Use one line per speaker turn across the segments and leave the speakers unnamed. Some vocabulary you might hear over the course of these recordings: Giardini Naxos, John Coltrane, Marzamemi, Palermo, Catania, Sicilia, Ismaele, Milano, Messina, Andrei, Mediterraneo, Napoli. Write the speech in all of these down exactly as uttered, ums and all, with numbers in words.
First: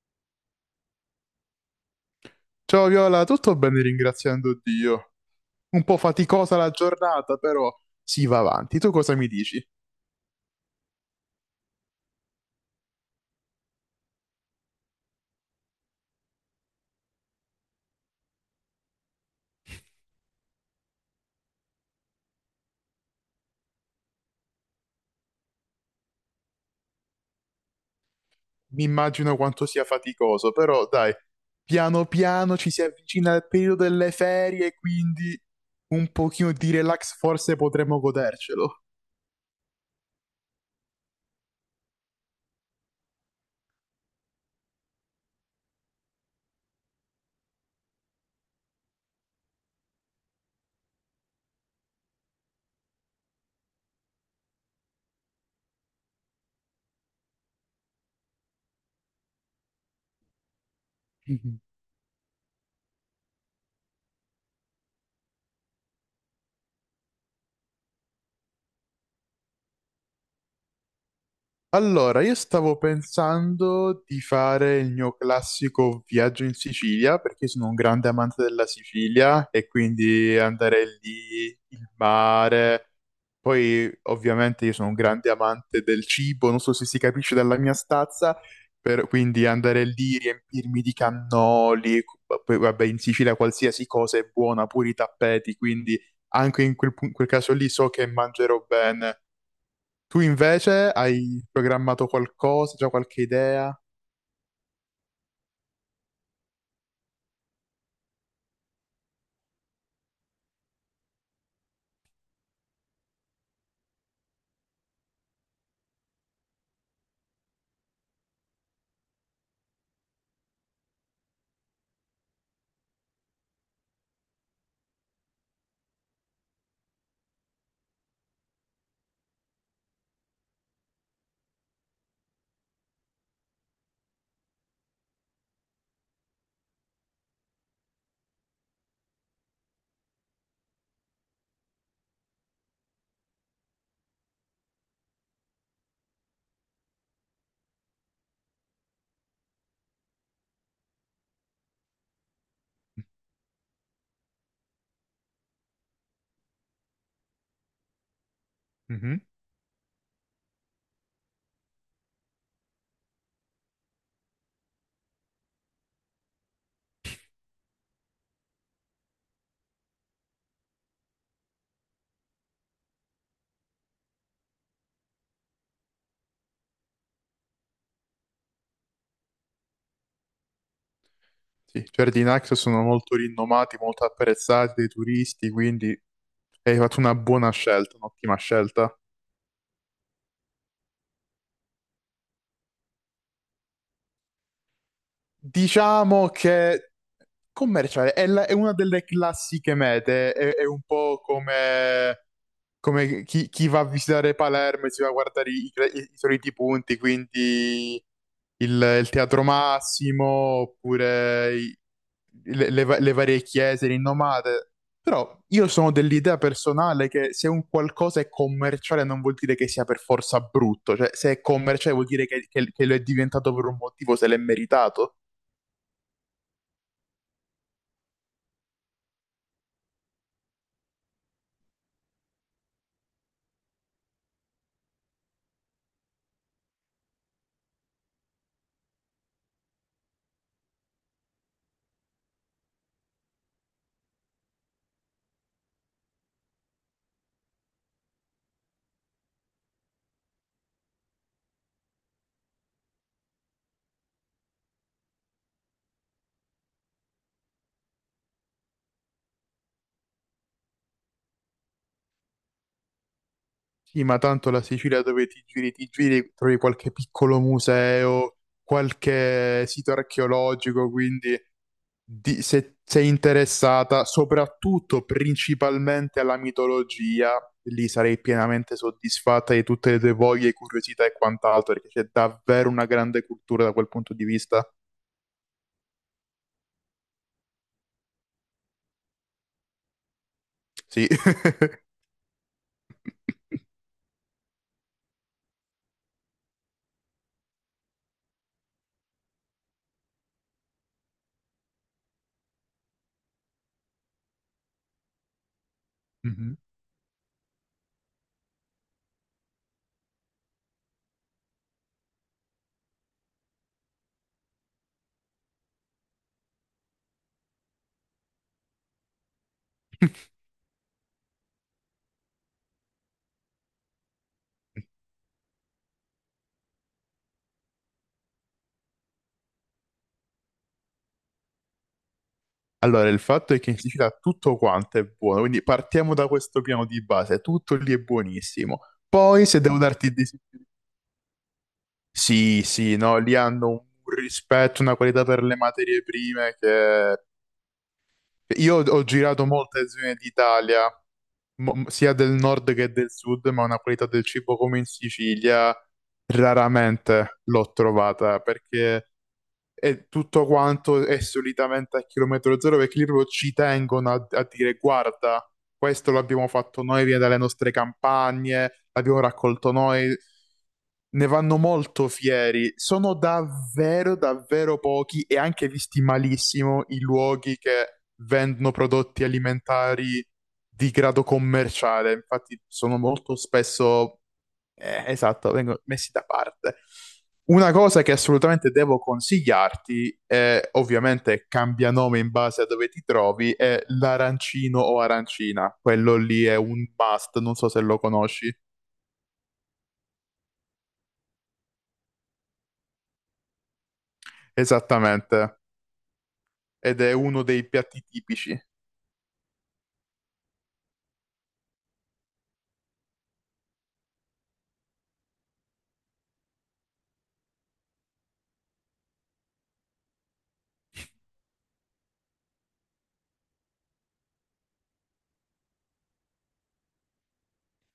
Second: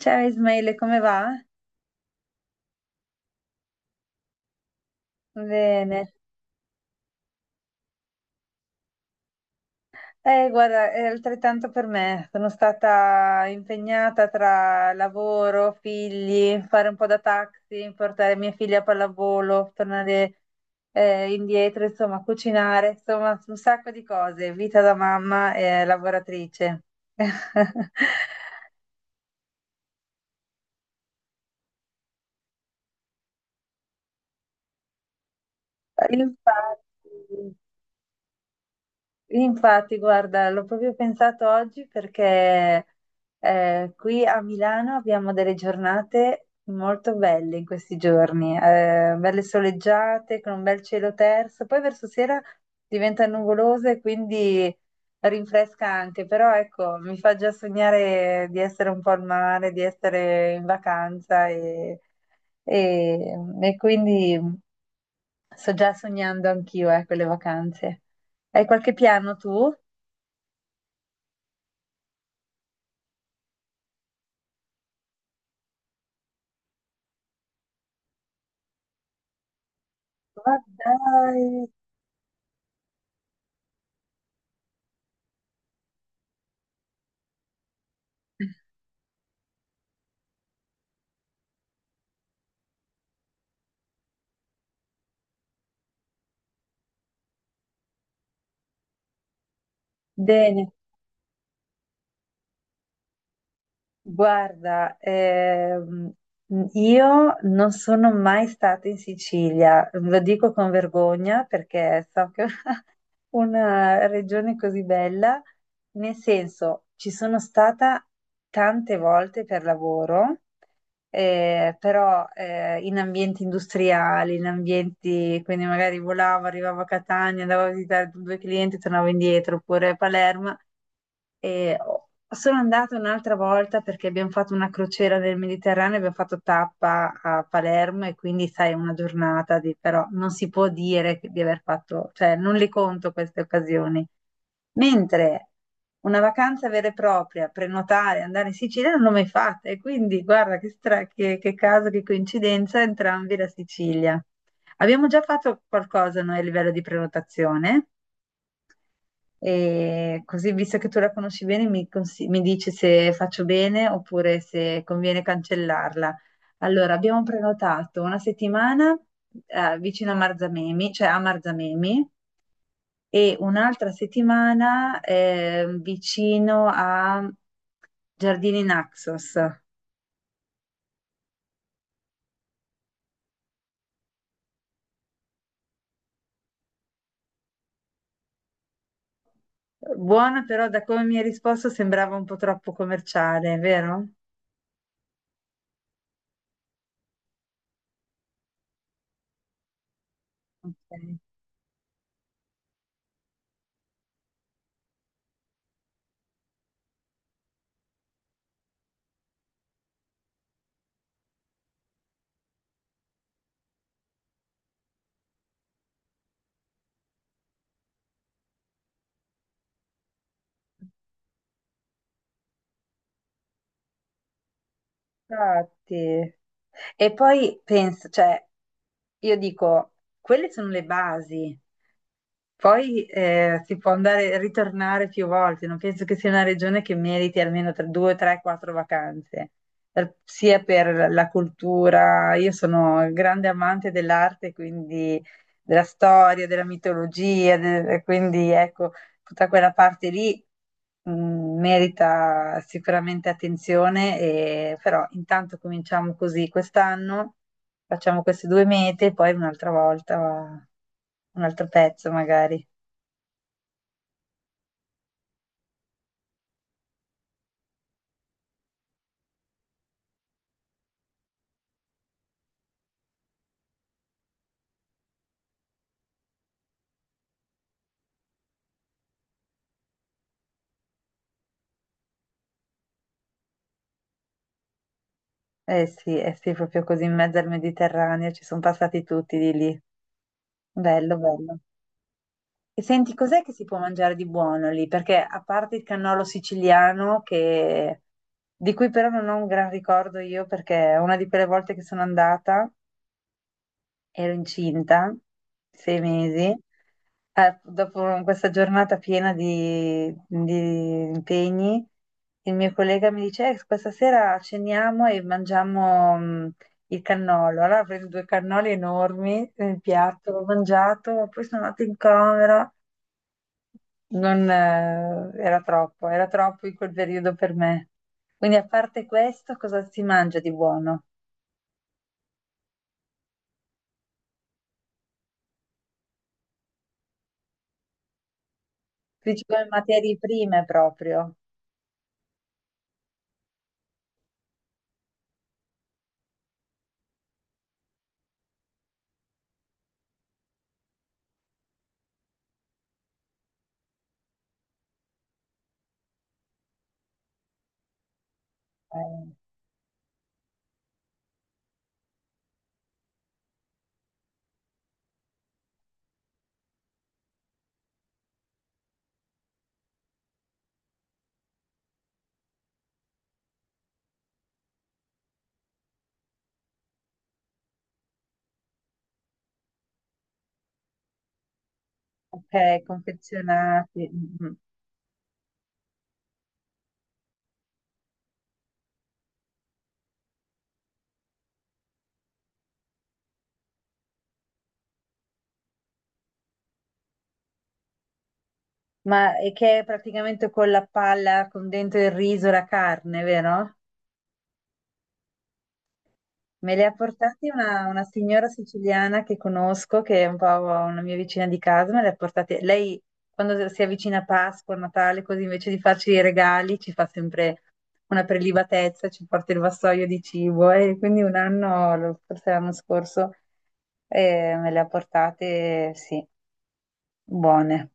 Ciao Ismaele, come va?
Ciao Viola, tutto bene ringraziando Dio. Un po'
Bene.
faticosa la giornata, però si va avanti. Tu cosa mi dici?
Eh, guarda, è altrettanto per me. Sono stata impegnata tra lavoro, figli, fare un po' da taxi, portare mia figlia a pallavolo, tornare eh, indietro, insomma, cucinare, insomma, un sacco di cose. Vita da mamma e lavoratrice.
Mi immagino quanto sia faticoso, però dai, piano piano ci si avvicina al periodo delle ferie, quindi un pochino di
Infatti,
relax forse potremmo godercelo.
Infatti, guarda, l'ho proprio pensato oggi perché eh, qui a Milano abbiamo delle giornate molto belle in questi giorni, eh, belle soleggiate con un bel cielo terso, poi verso sera diventa nuvoloso e quindi rinfresca anche, però ecco, mi fa già sognare di essere un po' al mare, di essere in vacanza e, e- e quindi sto già sognando anch'io, ecco, le vacanze. Hai qualche piano tu?
Allora, io stavo pensando di fare il mio classico viaggio in Sicilia perché sono un grande amante della Sicilia e quindi
Ma
andare
dai.
lì, il mare. Poi, ovviamente, io sono un grande amante del cibo, non so se si capisce dalla mia stazza, per- quindi andare lì, riempirmi di cannoli, poi vabbè, in Sicilia qualsiasi cosa è buona, pure i tappeti, quindi anche in quel, pu- quel caso lì so che mangerò bene. Tu
Bene,
invece hai programmato qualcosa, già qualche idea?
guarda, ehm, io non sono mai stata in Sicilia, lo dico con vergogna perché so che è una regione così bella, nel senso ci sono stata tante volte per lavoro, eh, però eh, in ambienti industriali, in ambienti, quindi magari volavo, arrivavo a Catania, andavo a visitare due clienti, tornavo indietro, oppure a Palermo. E sono andata un'altra volta perché abbiamo fatto una crociera nel Mediterraneo, abbiamo fatto tappa a Palermo e quindi sai, una giornata di, però non si può dire che- di aver fatto, cioè non le conto queste occasioni. Mentre una vacanza vera e propria, prenotare, andare in Sicilia non l'ho mai fatta e quindi guarda che, stra- che, che caso, che coincidenza, entrambi la Sicilia. Abbiamo già fatto qualcosa noi a livello di prenotazione.
Mhm.
E così, visto che tu la conosci bene, mi, consi- mi dici se faccio bene oppure se conviene cancellarla. Allora, abbiamo prenotato una settimana eh, vicino a Marzamemi, cioè a Marzamemi, e un'altra settimana eh, vicino a Giardini Naxos.
Sì, i giardini Naxos sono molto rinomati, molto apprezzati dai turisti, quindi hai fatto una buona scelta, un'ottima scelta.
Buona, però da come mi hai risposto sembrava un po' troppo commerciale, vero?
Diciamo che commerciale è, la- è una delle classiche mete, è, è un
Ok.
po' come come chi, chi va a visitare Palermo e si va a guardare i, i- i soliti punti, quindi il, il Teatro Massimo, oppure i- le, le va- le varie chiese rinomate. Però io sono dell'idea personale che se un qualcosa è commerciale non vuol dire che sia per forza brutto, cioè se è commerciale vuol dire che, che- che lo è diventato per un motivo, se l'è meritato.
Infatti. E poi penso, cioè, io dico, quelle sono le basi, poi eh, si può andare ritornare più volte, non penso che sia una regione che meriti almeno tre, due, tre, quattro vacanze. Per- sia per la cultura, io sono grande amante dell'arte, quindi della storia, della mitologia, de- quindi ecco, tutta quella parte lì mh, merita sicuramente attenzione, e- però intanto cominciamo così quest'anno. Facciamo queste due mete e poi un'altra volta un altro pezzo magari.
Sì, ma tanto la Sicilia dove ti giri, ti giri, trovi qualche piccolo museo, qualche sito archeologico, quindi di- se sei interessata soprattutto principalmente alla mitologia, lì sarei pienamente soddisfatta di tutte le tue voglie, curiosità e quant'altro, perché c'è davvero una grande cultura da quel punto di vista.
Eh sì, eh sì, proprio così in mezzo al Mediterraneo ci sono passati tutti di lì.
Sì.
Bello, bello. E senti, cos'è che si può mangiare di buono lì? Perché a parte il cannolo siciliano, che- di cui però non ho un gran ricordo io, perché una di quelle volte che sono andata ero incinta, sei mesi.
Mhm.
Eh, dopo questa giornata piena di, di impegni, il mio collega mi dice: "Eh, questa sera ceniamo e mangiamo mh, il cannolo." Allora ho preso due cannoli enormi nel piatto, l'ho mangiato, poi sono andata in camera. Non, eh, era troppo, era troppo in quel periodo per me. Quindi, a parte questo, cosa si mangia di buono?
Allora, il fatto è che in Sicilia tutto quanto è buono, quindi partiamo da questo piano di base, tutto lì è buonissimo. Poi, se
Principalmente
devo darti
materie
dei...
prime proprio,
Sì, sì, no, lì hanno un rispetto, una qualità per le materie prime che... Io ho ho girato molte zone d'Italia, mo- sia del nord che del sud, ma una qualità del cibo come in Sicilia raramente l'ho trovata, perché
eh,
e tutto quanto è solitamente a chilometro zero perché lì proprio ci tengono a, a dire guarda, questo l'abbiamo fatto noi, viene dalle nostre campagne, l'abbiamo raccolto noi, ne vanno molto fieri. Sono davvero, davvero pochi e anche visti malissimo i luoghi che vendono prodotti alimentari di grado commerciale.
ok,
Infatti sono molto
confezionati.
spesso
Mm, mm.
eh, esatto, vengono messi da parte. Una cosa che assolutamente devo consigliarti, eh, ovviamente cambia nome in base a dove ti trovi, è l'arancino o arancina. Quello lì è un must, non so se lo conosci.
Ma è che è praticamente con la palla, con dentro il riso, la carne, vero?
Esattamente.
Me le ha
Ed è uno
portate
dei
una, una
piatti
signora
tipici.
siciliana che conosco, che è un po' una mia vicina di casa, me le ha portate. Lei, quando si avvicina a Pasqua, a Natale, così invece di farci i regali, ci fa sempre una prelibatezza, ci porta il vassoio di cibo. E quindi un anno, forse l'anno scorso, eh, me le ha portate, sì, buone.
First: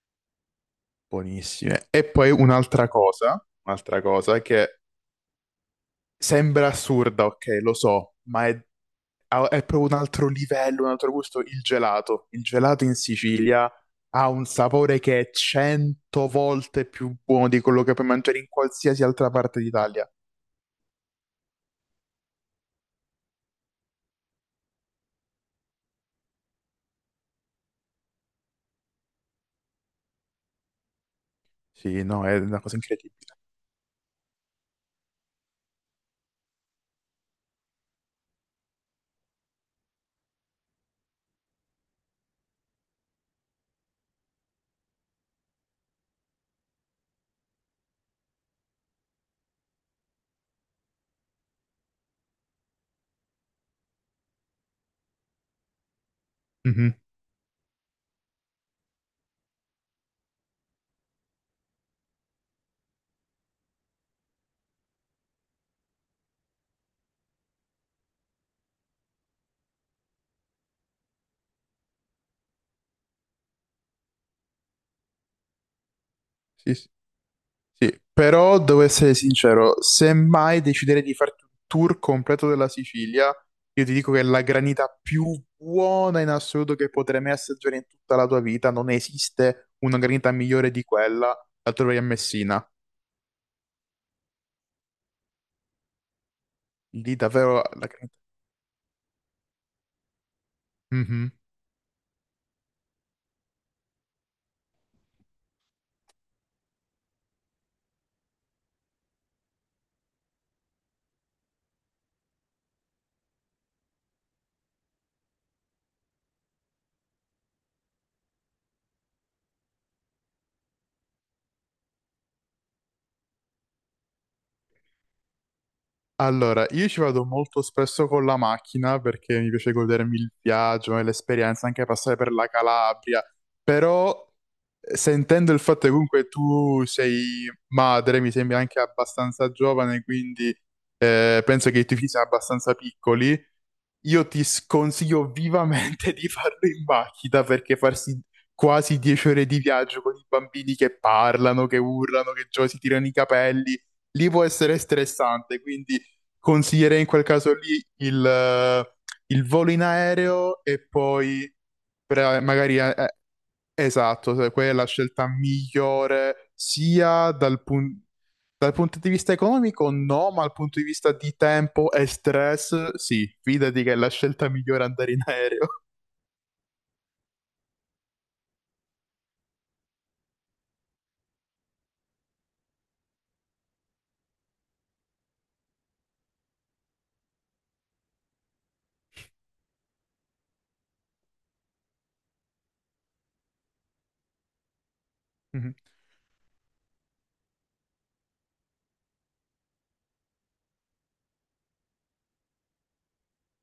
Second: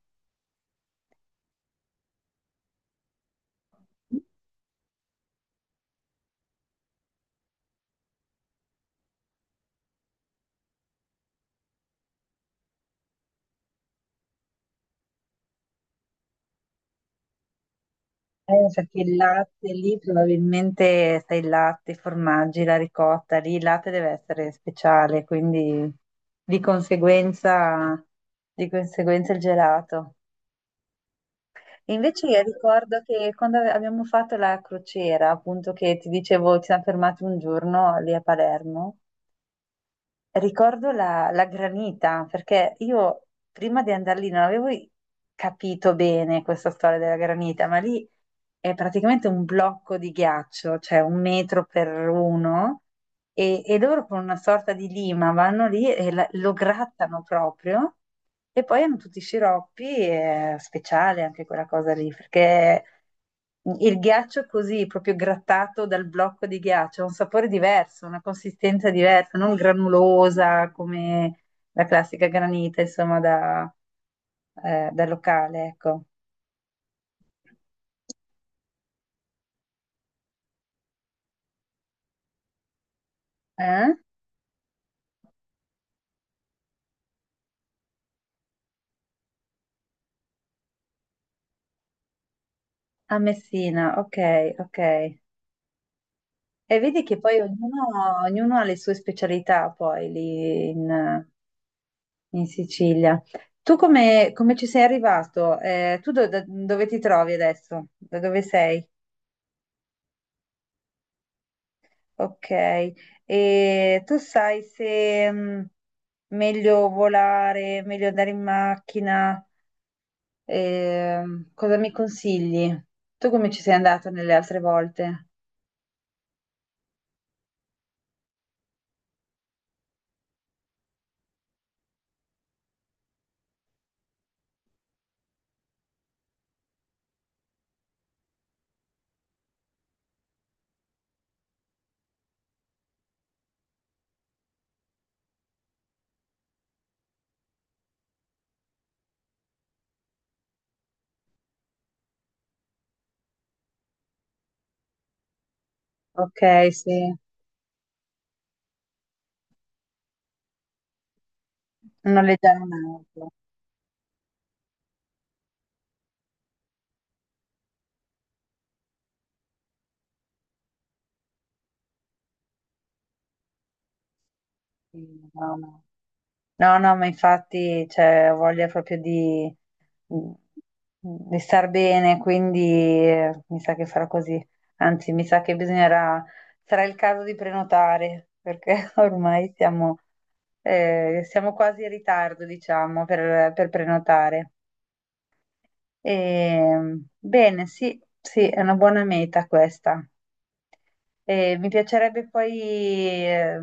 Buonissime. E poi un'altra cosa, un'altra cosa che sembra assurda, ok, lo so, ma è ha- è proprio un altro livello, un altro gusto. Il gelato. Il gelato in Sicilia ha un sapore che è cento volte più buono di quello che puoi mangiare in
Eh, perché
qualsiasi
il
altra parte
latte lì
d'Italia.
probabilmente sai il latte, i formaggi, la ricotta, lì il latte deve essere speciale, quindi di conseguenza, di conseguenza il gelato. E
Sì, no,
invece
è
io
una cosa
ricordo che
incredibile.
quando ave- abbiamo fatto la crociera, appunto che ti dicevo, ci siamo fermati un giorno lì a Palermo. Ricordo la, la granita, perché io prima di andare lì non avevo i- capito bene questa storia della granita, ma lì è praticamente un blocco di ghiaccio, cioè un metro per uno, e, e loro con una sorta di lima vanno lì e la- lo
Mhm.
grattano proprio e poi hanno tutti i sciroppi, è speciale anche quella cosa lì, perché il ghiaccio così, proprio grattato dal blocco di ghiaccio, ha un sapore diverso, una consistenza diversa, non granulosa come la classica granita, insomma, da, eh, da locale, ecco.
Sì, sì. Sì. Però devo essere sincero, se mai deciderei di farti un tour completo della Sicilia, io ti
Eh?
dico che la granita più buona in assoluto che potrai mai assaggiare in tutta la tua vita, non esiste una granita migliore di quella, la troverai a Messina.
A Messina, ok, ok. E vedi
Lì
che poi
davvero... la- granita.
ognuno, ognuno ha le sue specialità poi lì in,
Mhm.
in Sicilia. Tu come, come ci sei arrivato? Eh, tu do- da- dove ti trovi adesso? Da dove sei? Ok. E tu sai se mm, meglio volare, meglio andare in macchina? Ehm, cosa mi consigli? Tu come ci sei andato nelle altre volte?
Allora, io ci vado molto spesso con la macchina perché mi piace godermi il viaggio e l'esperienza, anche passare per la Calabria, però eh, sentendo il fatto che comunque tu sei madre, mi sembri anche abbastanza giovane, quindi eh, penso che i tuoi figli siano abbastanza piccoli. Io ti sconsiglio vivamente di farlo in macchina perché farsi quasi dieci ore di viaggio con i bambini che parlano, che urlano, che già si tirano i capelli, lì può essere stressante, quindi
Ok, sì.
consiglierei in quel caso lì il, eh, il volo in aereo e poi pre-
Noleggiare
magari eh, eh,
un'auto.
esatto, se quella è la scelta migliore sia dal, pun- dal punto di vista economico, no, ma dal punto di vista di tempo e stress, sì, fidati che è la scelta migliore andare in
Sì, no,
aereo.
no. No, no, ma infatti, cioè, ho voglia proprio di, di star bene, quindi eh, mi sa che farò così. Anzi, mi sa che bisognerà, sarà il caso di prenotare, perché ormai siamo, eh, siamo quasi in ritardo, diciamo, per, per prenotare.
Mhm.
E, bene, sì, sì, è una buona meta questa. E mi piacerebbe poi, eh,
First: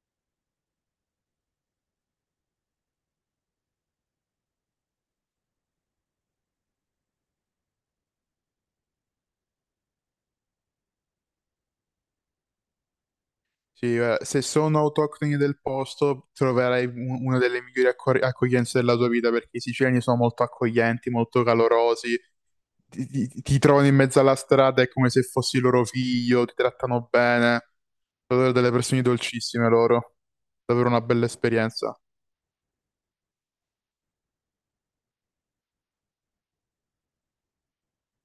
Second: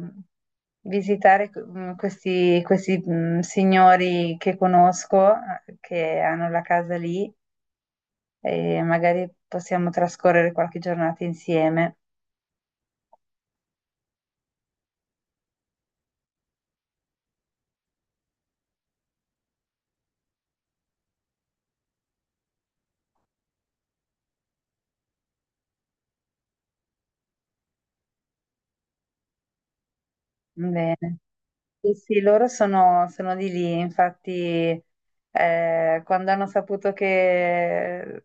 visitare mm, questi, questi, mm, signori che conosco, eh, che hanno la casa lì, e magari possiamo trascorrere qualche giornata insieme.
Sì, eh, se sono autoctoni del posto, troverai un- una delle migliori accor- accoglienze della tua vita perché i siciliani sono molto accoglienti, molto calorosi, ti, ti- ti trovano in mezzo alla strada, è come se fossi loro figlio, ti trattano bene, sono delle persone dolcissime loro. Davvero
Bene.
una bella
Sì,
esperienza.
sì, loro sono, sono di lì, infatti, eh, quando hanno saputo che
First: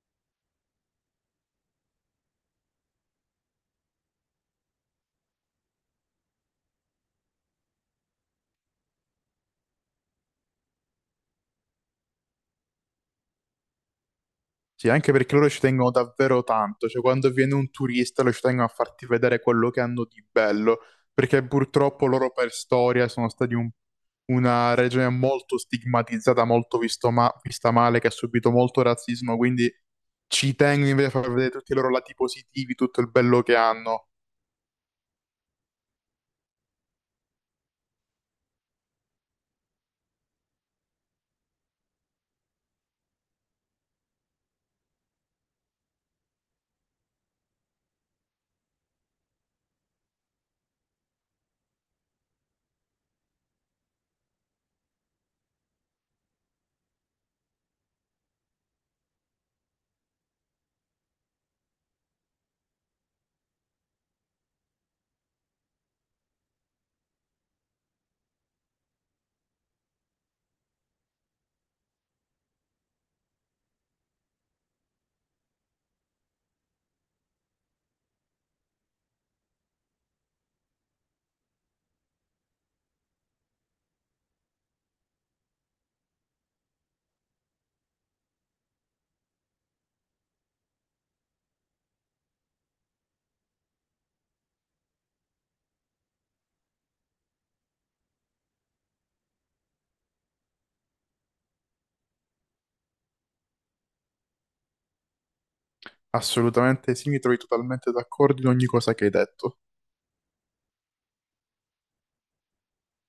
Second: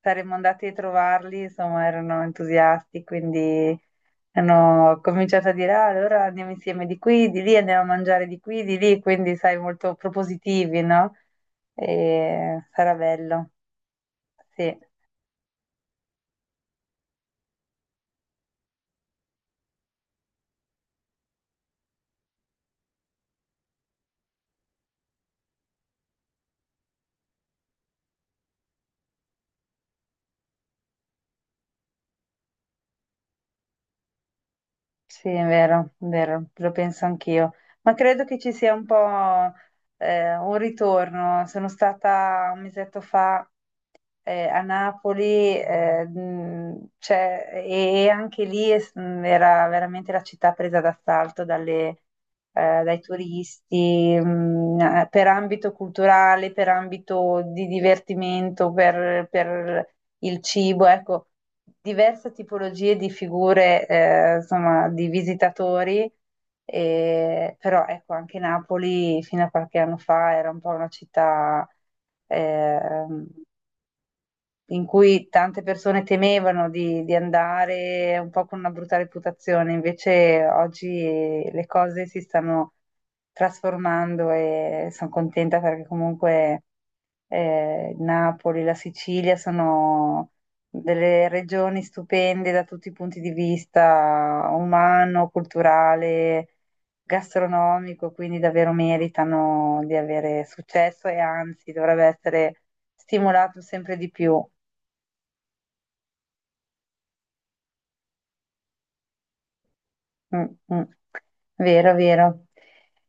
saremmo andati a trovarli, insomma, erano entusiasti, quindi hanno cominciato a dire, "Ah, allora andiamo insieme di qui, di lì, andiamo a mangiare di qui, di lì," quindi, sai, molto propositivi, no? E sarà bello. Sì,
Sì, anche perché loro ci tengono davvero tanto, cioè quando viene un turista loro ci tengono a farti vedere quello che hanno di bello, perché purtroppo loro per storia sono stati un- una regione molto stigmatizzata, molto visto ma- vista male, che ha subito molto razzismo, quindi ci tengo invece a far vedere tutti i loro lati positivi, tutto il bello che hanno.
sì, è vero, è vero, lo penso anch'io. Ma credo che ci sia un po' eh, un ritorno. Sono stata un mesetto fa eh, a Napoli, eh, mh, cioè, e, e anche lì è s- mh, era veramente la città presa d'assalto dalle- eh, dai turisti, mh, eh, per ambito culturale, per ambito di divertimento, per, per il cibo, ecco, diverse tipologie di figure, eh, insomma, di visitatori. E- però ecco, anche Napoli fino a qualche anno fa era un po' una città ehm, in cui tante persone temevano di, di andare un po' con una brutta reputazione, invece oggi le cose si stanno trasformando e sono contenta perché comunque eh, Napoli, la Sicilia sono delle regioni stupende da tutti i punti di vista umano, culturale, gastronomico, quindi davvero meritano di avere successo e anzi dovrebbe essere stimolato sempre di più.
Assolutamente sì, mi trovi totalmente d'accordo in ogni cosa che hai detto.
Mm, mm. Vero, vero.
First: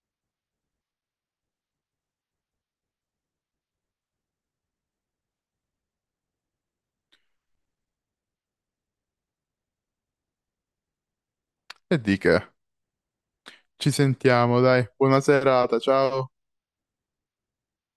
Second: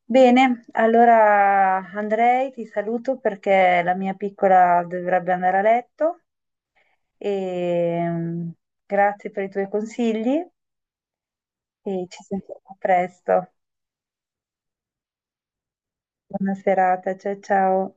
Bene, allora Andrei ti saluto perché la mia piccola dovrebbe andare a letto e mm, grazie per i tuoi consigli
E
e
di
ci
che?
sentiamo presto.
Ci sentiamo, dai, buona serata, ciao.
Buona serata, ciao ciao.